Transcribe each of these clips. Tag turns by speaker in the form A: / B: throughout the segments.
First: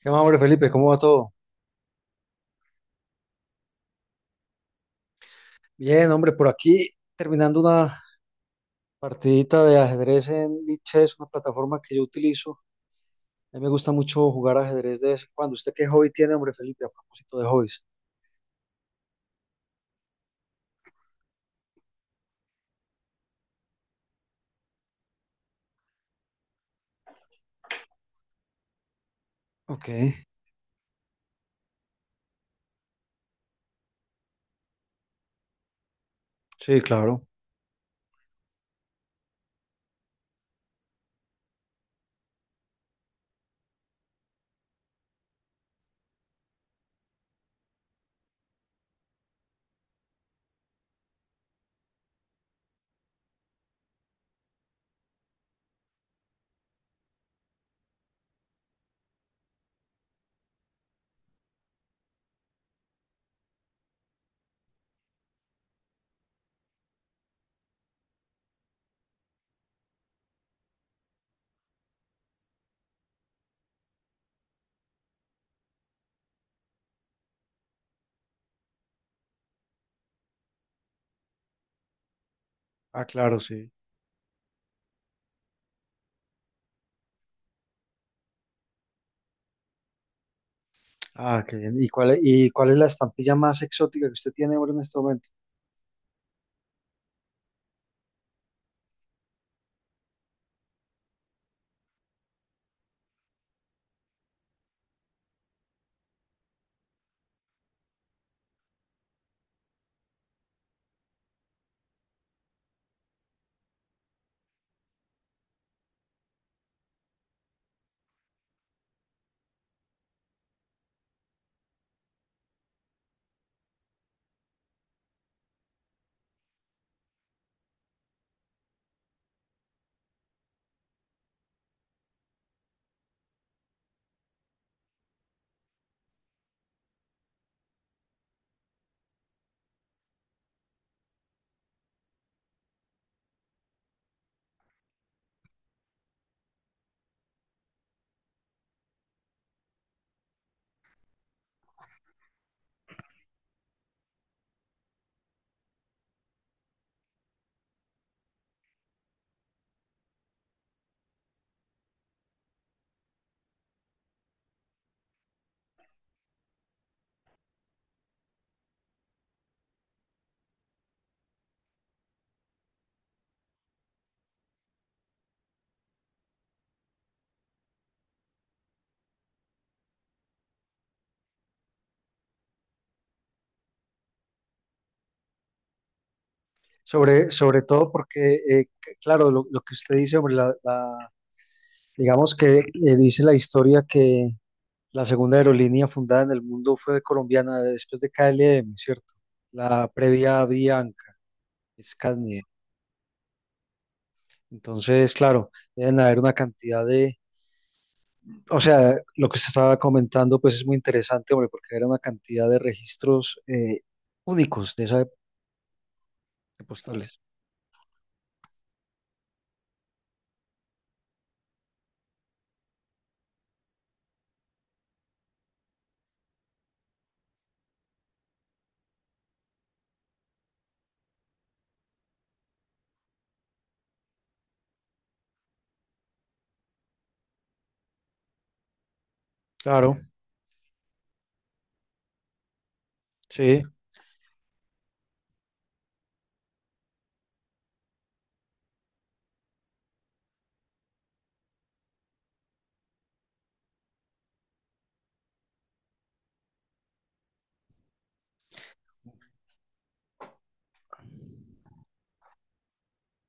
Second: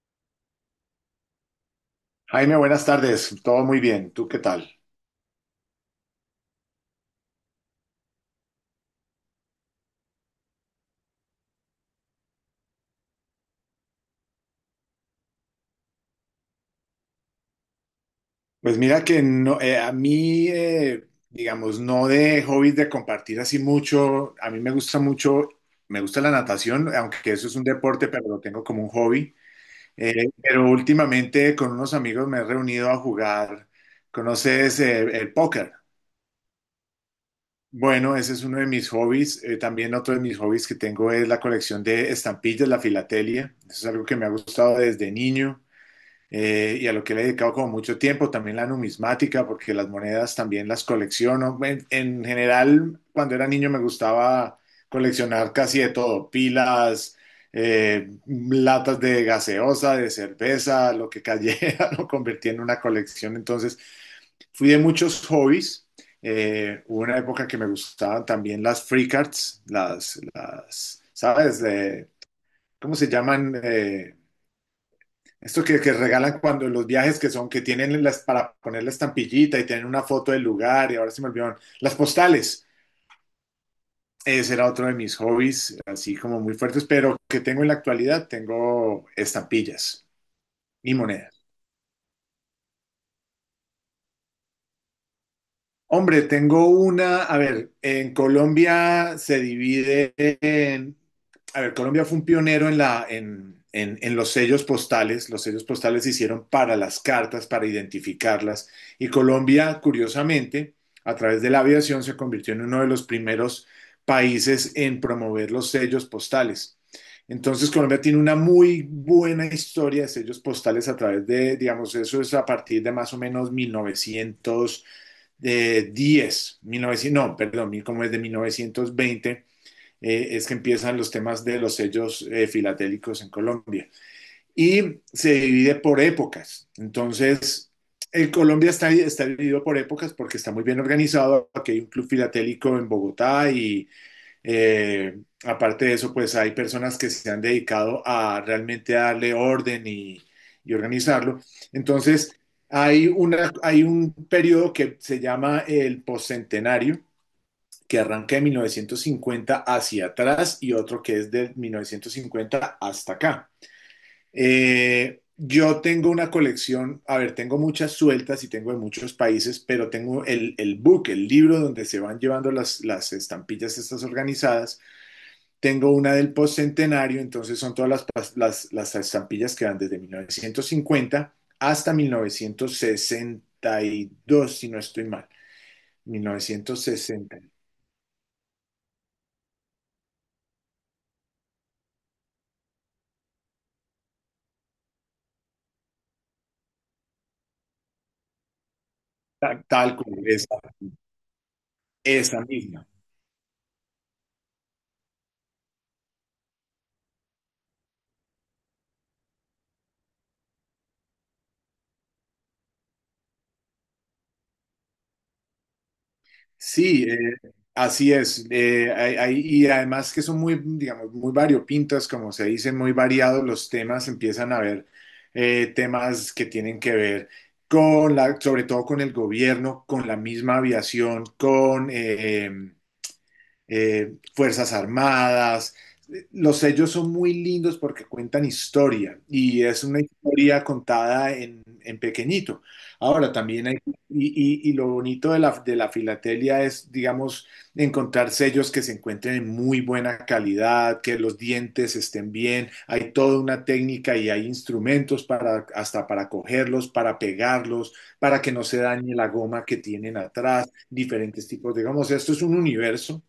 A: ¿Qué más, hombre, Felipe? ¿Cómo va todo?
B: Jaime, buenas tardes. Todo muy bien. ¿Tú qué tal?
A: Bien, hombre, por aquí terminando una partidita de ajedrez en Lichess, una plataforma que yo utilizo. A mí me gusta mucho jugar ajedrez de vez en cuando. ¿Usted qué hobby tiene, hombre, Felipe, a propósito de hobbies?
B: Pues mira que no, a mí, digamos, no de hobbies de compartir así mucho. A mí me gusta mucho, me gusta la natación, aunque eso es un deporte, pero lo tengo como un hobby.
A: Ok,
B: Pero últimamente con unos amigos me he reunido a jugar. ¿Conoces el póker?
A: sí, claro.
B: Bueno, ese es uno de mis hobbies. También otro de mis hobbies que tengo es la colección de estampillas, la filatelia. Eso es algo que me ha gustado desde niño. Y a lo que le he dedicado como mucho tiempo, también la numismática, porque las monedas también las colecciono. En general, cuando era niño me gustaba coleccionar casi de todo, pilas, latas de gaseosa, de cerveza, lo que cayera, lo convertí en una colección. Entonces, fui de muchos hobbies. Hubo una época que me gustaban también las free cards, las ¿sabes? De, ¿cómo se llaman? Esto que regalan cuando los viajes que son, que tienen las, para poner la estampillita y tienen una foto del lugar, y ahora se me olvidaron, las postales.
A: Ah, claro, sí.
B: Ese era otro de mis hobbies, así como muy fuertes, pero que tengo en la actualidad, tengo estampillas y monedas.
A: Ah, qué bien. ¿Y cuál, cuál es la estampilla más exótica que usted tiene, hombre, en este momento?
B: Hombre, tengo una, a ver, en Colombia se divide en, a ver, Colombia fue un pionero en la, en los sellos postales. Los sellos postales se hicieron para las cartas, para identificarlas. Y Colombia, curiosamente, a través de la aviación se convirtió en uno de los primeros países en promover los sellos postales. Entonces, Colombia tiene una muy buena historia de sellos postales a través de, digamos, eso es a partir de más o menos 1900 10, 19, no, perdón, como es de 1920, es que empiezan los temas de los sellos filatélicos en Colombia. Y se divide por épocas. Entonces, el Colombia está, está dividido por épocas porque está muy bien organizado. Aquí hay un club filatélico en Bogotá y aparte de eso, pues hay personas que se han dedicado a realmente darle orden y organizarlo. Entonces, hay un periodo que se llama el postcentenario, que arranca de 1950 hacia atrás y otro que es de 1950 hasta acá. Yo tengo una colección, a ver, tengo muchas sueltas y tengo de muchos países, pero tengo el book, el libro donde se van llevando las estampillas estas organizadas, tengo una del postcentenario, entonces son todas las, las estampillas que van desde 1950 hasta 1962, si no estoy mal.
A: Sobre,
B: 1960.
A: sobre todo porque, claro, lo que usted dice, hombre, digamos que dice la historia que la segunda aerolínea fundada en el mundo fue colombiana después de KLM, ¿cierto?
B: Tal,
A: La
B: tal como
A: previa
B: esa,
A: Bianca,
B: esa
A: Scania.
B: misma.
A: Entonces, claro, deben haber una cantidad de, o sea, lo que se estaba comentando, pues es muy interesante, hombre, porque era una cantidad de registros únicos de esa época de
B: Sí,
A: postales.
B: así es. Y además que son muy, digamos, muy variopintas, como se dice, muy variados los temas. Empiezan a haber temas que tienen que ver con la, sobre todo con el gobierno, con la misma aviación, con Fuerzas Armadas. Los sellos son muy lindos porque cuentan historia y es
A: Claro,
B: una historia contada en pequeñito. Ahora
A: sí.
B: también hay, y, y lo bonito de la filatelia es, digamos, encontrar sellos que se encuentren en muy buena calidad, que los dientes estén bien, hay toda una técnica y hay instrumentos para, hasta para cogerlos, para pegarlos, para que no se dañe la goma que tienen atrás, diferentes tipos, digamos, esto es un universo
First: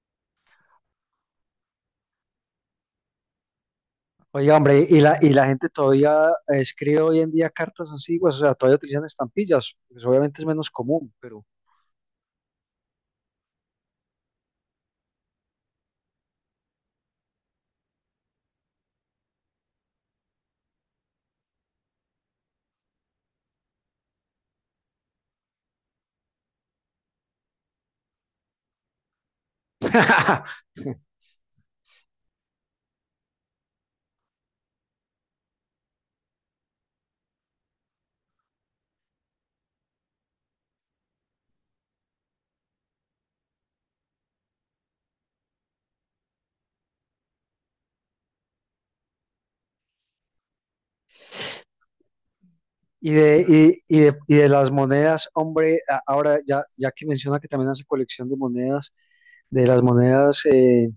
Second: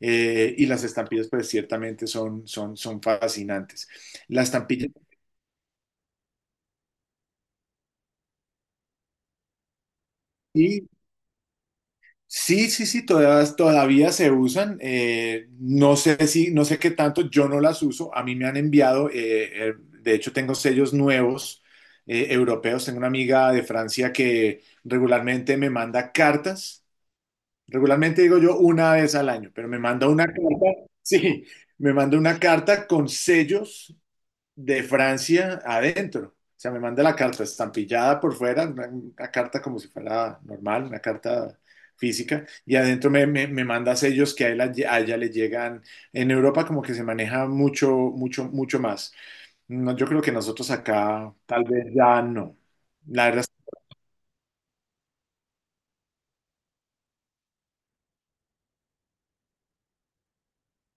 B: y las estampillas, pues ciertamente son, son fascinantes. Las
A: Oye, hombre,
B: estampillas,
A: y y la gente todavía escribe hoy en día cartas antiguas, o sea, todavía utilizan estampillas, pues obviamente es menos
B: sí,
A: común, pero
B: sí, sí, sí, todas, todavía se usan. No sé si, no sé qué tanto, yo no las uso. A mí me han enviado, de hecho, tengo sellos nuevos europeos. Tengo una amiga de Francia que regularmente me manda cartas. Regularmente digo yo una vez al año, pero me manda una carta, sí, me manda una carta con sellos de Francia adentro. O sea, me manda la carta estampillada por fuera, una carta como si fuera normal, una carta física, y adentro me manda sellos que a ella le llegan. En Europa como que se maneja mucho, mucho, mucho más. No, yo creo que nosotros acá tal vez ya no.
A: Y
B: La
A: de,
B: verdad.
A: y de, y de las monedas, hombre, a- ahora ya, ya que menciona que también hace colección de monedas, de las monedas,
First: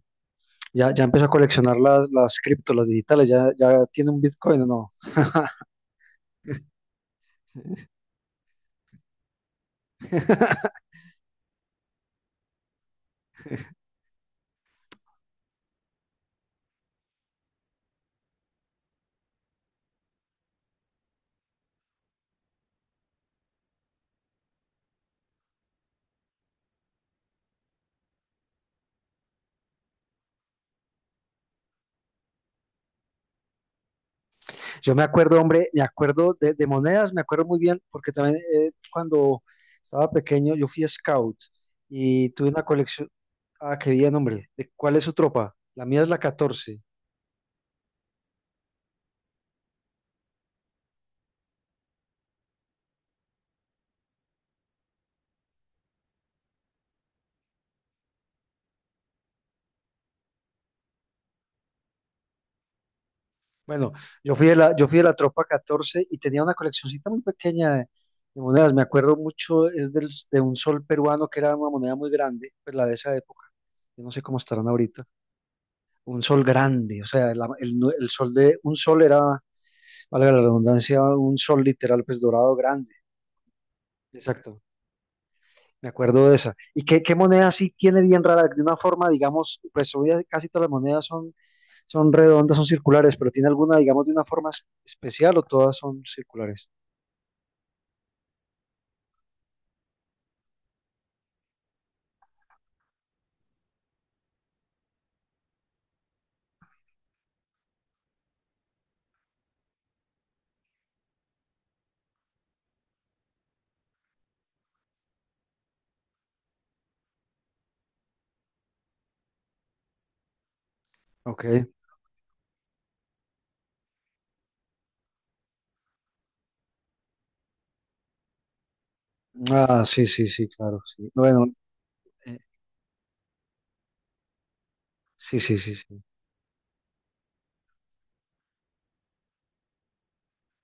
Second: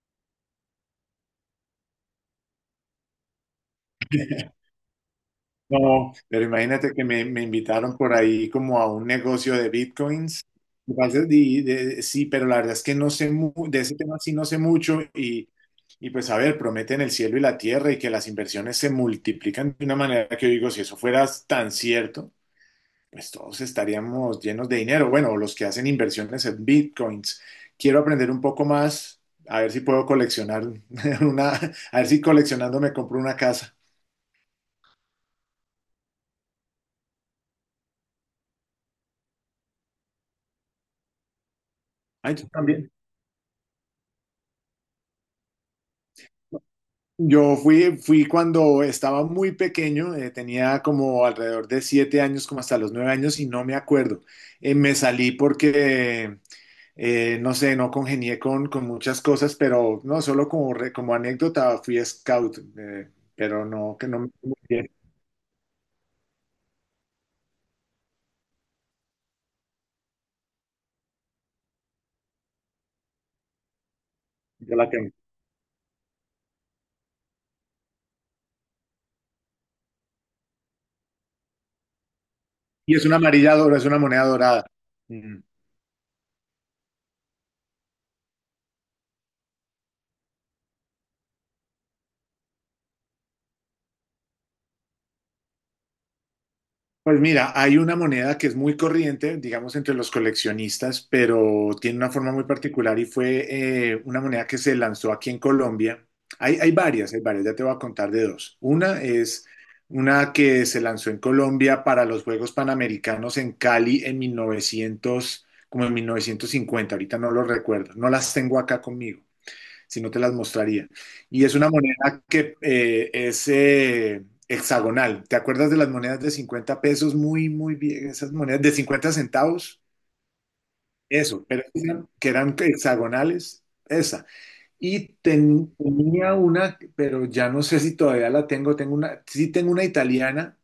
A: ya, ya empezó a coleccionar las cripto, las digitales, ya, ya tiene un Bitcoin o no.
B: No, pero imagínate que me invitaron por ahí como a un negocio de bitcoins. Me parece- y de- sí, pero la verdad es que no sé mu- de ese tema sí no sé mucho y pues a ver, prometen el cielo y la tierra y que las inversiones se multiplican de una manera que yo digo, si eso fuera tan cierto, pues todos estaríamos llenos de dinero. Bueno, los que hacen inversiones en bitcoins. Quiero aprender un poco más, a ver si puedo coleccionar una, a ver si coleccionando me compro una casa.
A: Yo me acuerdo, hombre, me acuerdo de monedas, me acuerdo muy bien, porque también cuando estaba pequeño yo fui scout y
B: Ay, tú
A: tuve una
B: también.
A: colección, ah, qué bien, hombre, ¿de cuál es su tropa? La mía es la catorce.
B: Yo fui, fui cuando estaba muy pequeño, tenía como alrededor de 7 años, como hasta los 9 años, y no me acuerdo. Me salí porque, no sé, no congenié con muchas cosas, pero no, solo como, re- como anécdota, fui scout, pero
A: Bueno,
B: no, que no me...
A: yo fui
B: muy
A: de la, yo
B: bien.
A: fui de la tropa 14 y tenía una coleccioncita muy pequeña de monedas. Me acuerdo mucho, es del, de un sol peruano que era una moneda muy grande, pues la de esa época. Yo no sé cómo estarán
B: Yo la
A: ahorita.
B: tengo.
A: Un sol grande, o sea, el sol de, un sol era, valga la redundancia, un sol literal, pues dorado grande.
B: Y es una amarilla dorada, es una moneda
A: Exacto.
B: dorada. Mm.
A: Me acuerdo de esa. ¿Y qué, qué moneda sí tiene bien rara? De una forma, digamos, pues hoy ya casi todas las monedas son, son redondas, son circulares, pero tiene alguna, digamos, de una forma especial o todas son circulares.
B: Pues mira, hay una moneda que es muy corriente, digamos, entre los coleccionistas, pero tiene una forma muy particular y fue una moneda que se lanzó aquí en Colombia. Hay, hay varias, ya te voy a contar de dos. Una es una que se lanzó en Colombia para los Juegos Panamericanos en Cali en 1900, como en 1950, ahorita no lo recuerdo, no las tengo acá conmigo si no te las mostraría. Y
A: Ok.
B: es una moneda que es hexagonal. ¿Te acuerdas de las monedas de 50 pesos? Muy, muy bien, esas monedas de 50 centavos.
A: Ah, sí, sí, sí, claro, sí.
B: Eso,
A: Bueno,
B: pero eran- que
A: eh,
B: eran hexagonales, esa. Y
A: sí, sí,
B: ten-
A: sí, sí.
B: tenía una, pero ya no sé si todavía la tengo, tengo una, sí tengo una italiana,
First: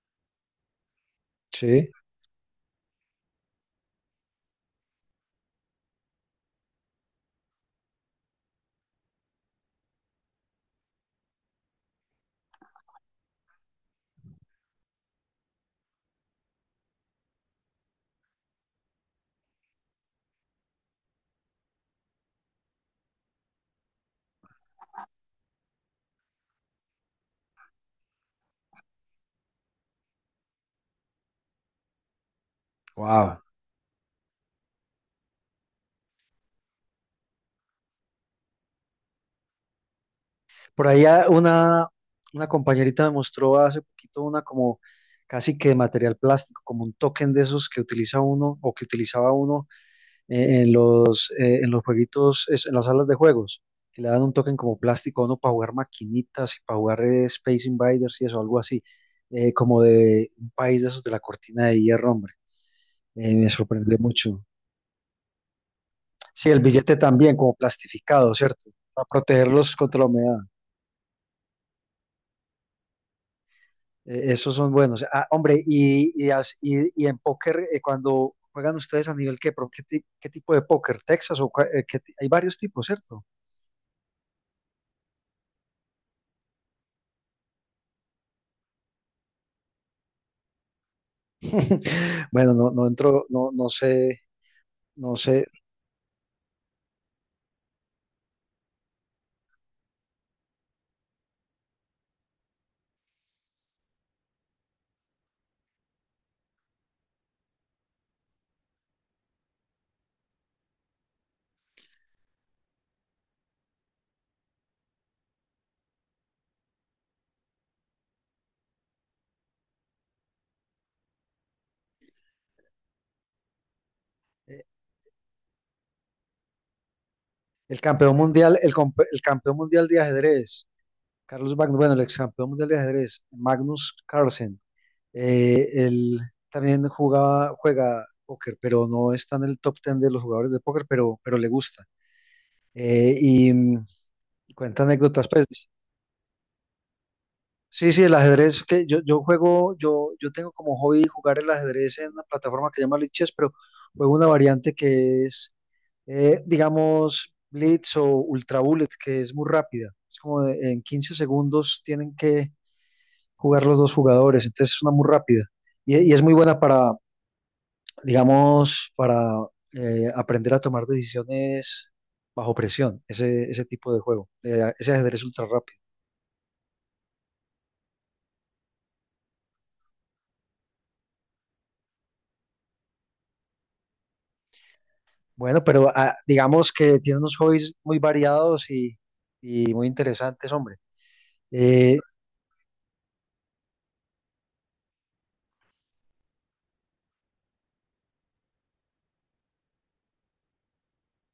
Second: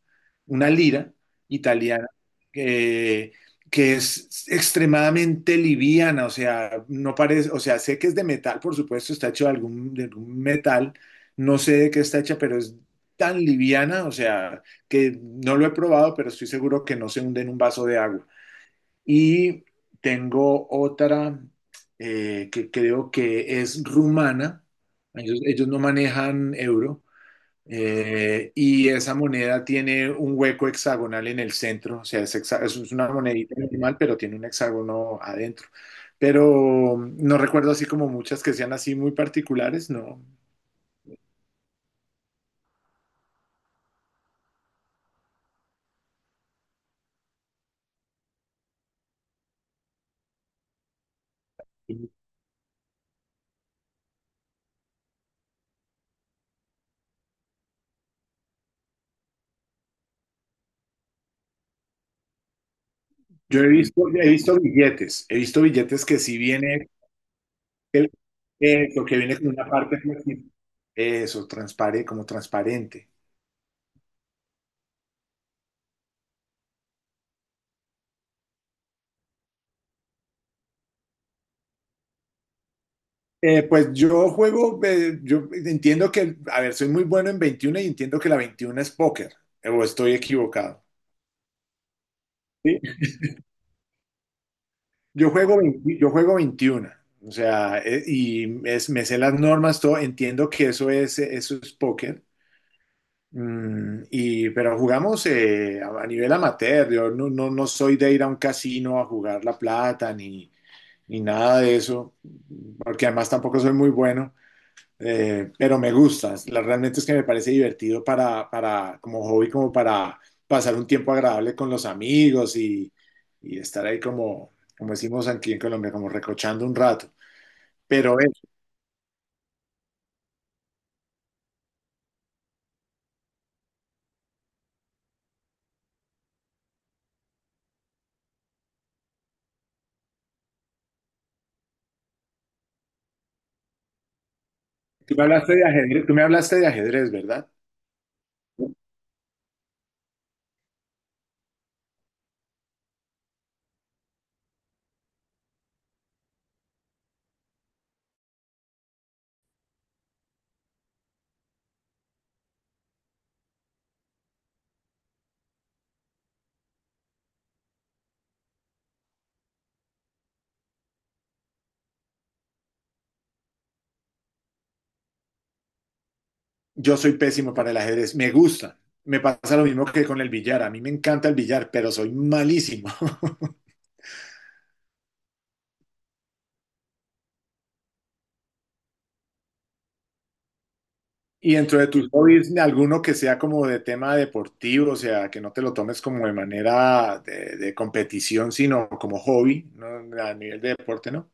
B: una lira
A: Sí,
B: italiana, que, que es extremadamente liviana, o sea, no parece, o sea, sé que es de metal, por supuesto, está hecho de algún metal, no sé de qué está hecha, pero es tan liviana, o sea, que no lo he probado, pero estoy seguro que no se hunde en un vaso de agua. Y tengo otra que creo que es rumana. Ellos no manejan euro. Y esa moneda tiene un hueco hexagonal en el centro. O sea, es una
A: wow.
B: monedita normal, pero tiene un hexágono adentro. Pero no recuerdo así como muchas que sean así muy particulares, no.
A: Por allá una compañerita me mostró hace poquito una como casi que de material plástico, como un token de esos que utiliza uno o que utilizaba uno en los jueguitos, en las salas de juegos, que le dan un token como plástico a uno para jugar maquinitas y para jugar Space Invaders y eso, algo así, como de un país de esos de la cortina de hierro, hombre. Me
B: Yo he
A: sorprendió
B: visto,
A: mucho.
B: billetes, he visto billetes que si
A: Sí, el
B: viene.
A: billete también, como
B: El-
A: plastificado, ¿cierto?
B: Eso,
A: Para
B: que viene con una
A: protegerlos
B: parte
A: contra la humedad.
B: plástico. Eso, transparente, como transparente.
A: Esos son buenos. Ah, hombre, y en póker, cuando juegan ustedes a nivel qué, qué tipo de póker, Texas o hay varios tipos, ¿cierto?
B: Pues yo juego, yo entiendo que, a ver, soy muy bueno en 21 y entiendo que la 21 es póker, o estoy equivocado.
A: Bueno, no,
B: ¿Sí?
A: no entro, no, no sé, no
B: Yo
A: sé.
B: juego 20 yo juego 21, o sea, me sé las normas, todo, entiendo que eso es póker. Pero jugamos a nivel amateur, yo no, no, no soy de ir a un casino a jugar la plata, ni nada de eso, porque además tampoco soy muy bueno, pero me gusta. Realmente es que me parece divertido como hobby, como para pasar un tiempo agradable con los amigos y estar ahí como,
A: Eh,
B: como decimos aquí en Colombia, como recochando un rato.
A: El campeón
B: Pero
A: mundial, el campeón mundial de ajedrez, Carlos Magnus, bueno, el ex campeón mundial de ajedrez, Magnus Carlsen. Él también jugaba, juega póker, pero no está en el top 10 de los jugadores de póker, pero le gusta. Eh, y mm, cuenta
B: tú me
A: anécdotas, pues.
B: hablaste de ajedrez, tú me hablaste de ajedrez, ¿verdad?
A: Sí, sí, el ajedrez, que yo juego, yo tengo como hobby jugar el ajedrez en una plataforma que se llama Lichess, pero juego una variante que es, digamos, Blitz o Ultra Bullet, que es muy rápida. Es como en 15 segundos tienen que jugar los dos jugadores, entonces es una muy rápida. Y es muy buena para, digamos, para aprender a tomar decisiones bajo presión, ese tipo de juego, ese ajedrez ultra rápido.
B: Yo soy pésimo para el ajedrez, me gusta. Me pasa lo mismo que con el billar. A mí me encanta el billar, pero soy malísimo.
A: Bueno, pero ah, digamos que tiene unos hobbies muy variados y muy interesantes, hombre.
B: Y dentro de
A: Eh,
B: tus hobbies, alguno que sea como de tema deportivo, o sea, que no te lo tomes como de manera de competición, sino como hobby, ¿no? A nivel de deporte, ¿no?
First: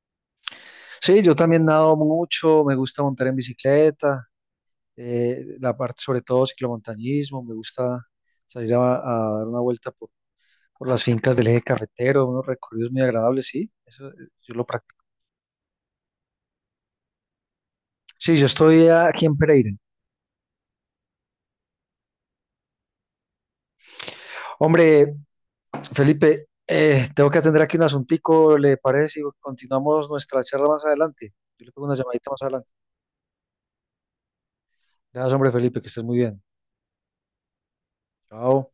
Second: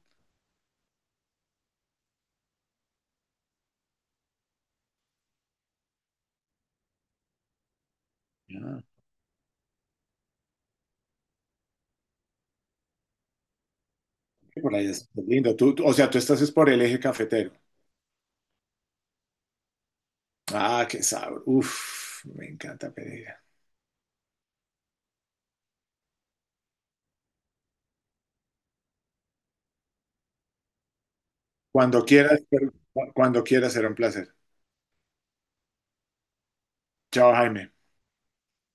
A: sí, yo también nado mucho, me gusta montar en bicicleta, la parte sobre todo ciclomontañismo, me gusta salir
B: Ah,
A: a dar una vuelta por las fincas del eje cafetero, unos recorridos muy agradables, sí, eso yo lo
B: por ahí
A: practico.
B: es lindo. O sea, tú estás es por el eje cafetero.
A: Sí, yo estoy aquí en Pereira.
B: Ah, qué sabor. Uf, me encanta Pereira.
A: Hombre, Felipe, tengo que atender aquí un asuntico, ¿le parece si continuamos nuestra charla más adelante? Yo le pongo una
B: Cuando
A: llamadita más
B: quieras,
A: adelante.
B: pero- cuando quieras será un placer.
A: Gracias, hombre, Felipe, que estés muy bien.
B: Chao, Jaime.
A: Chao.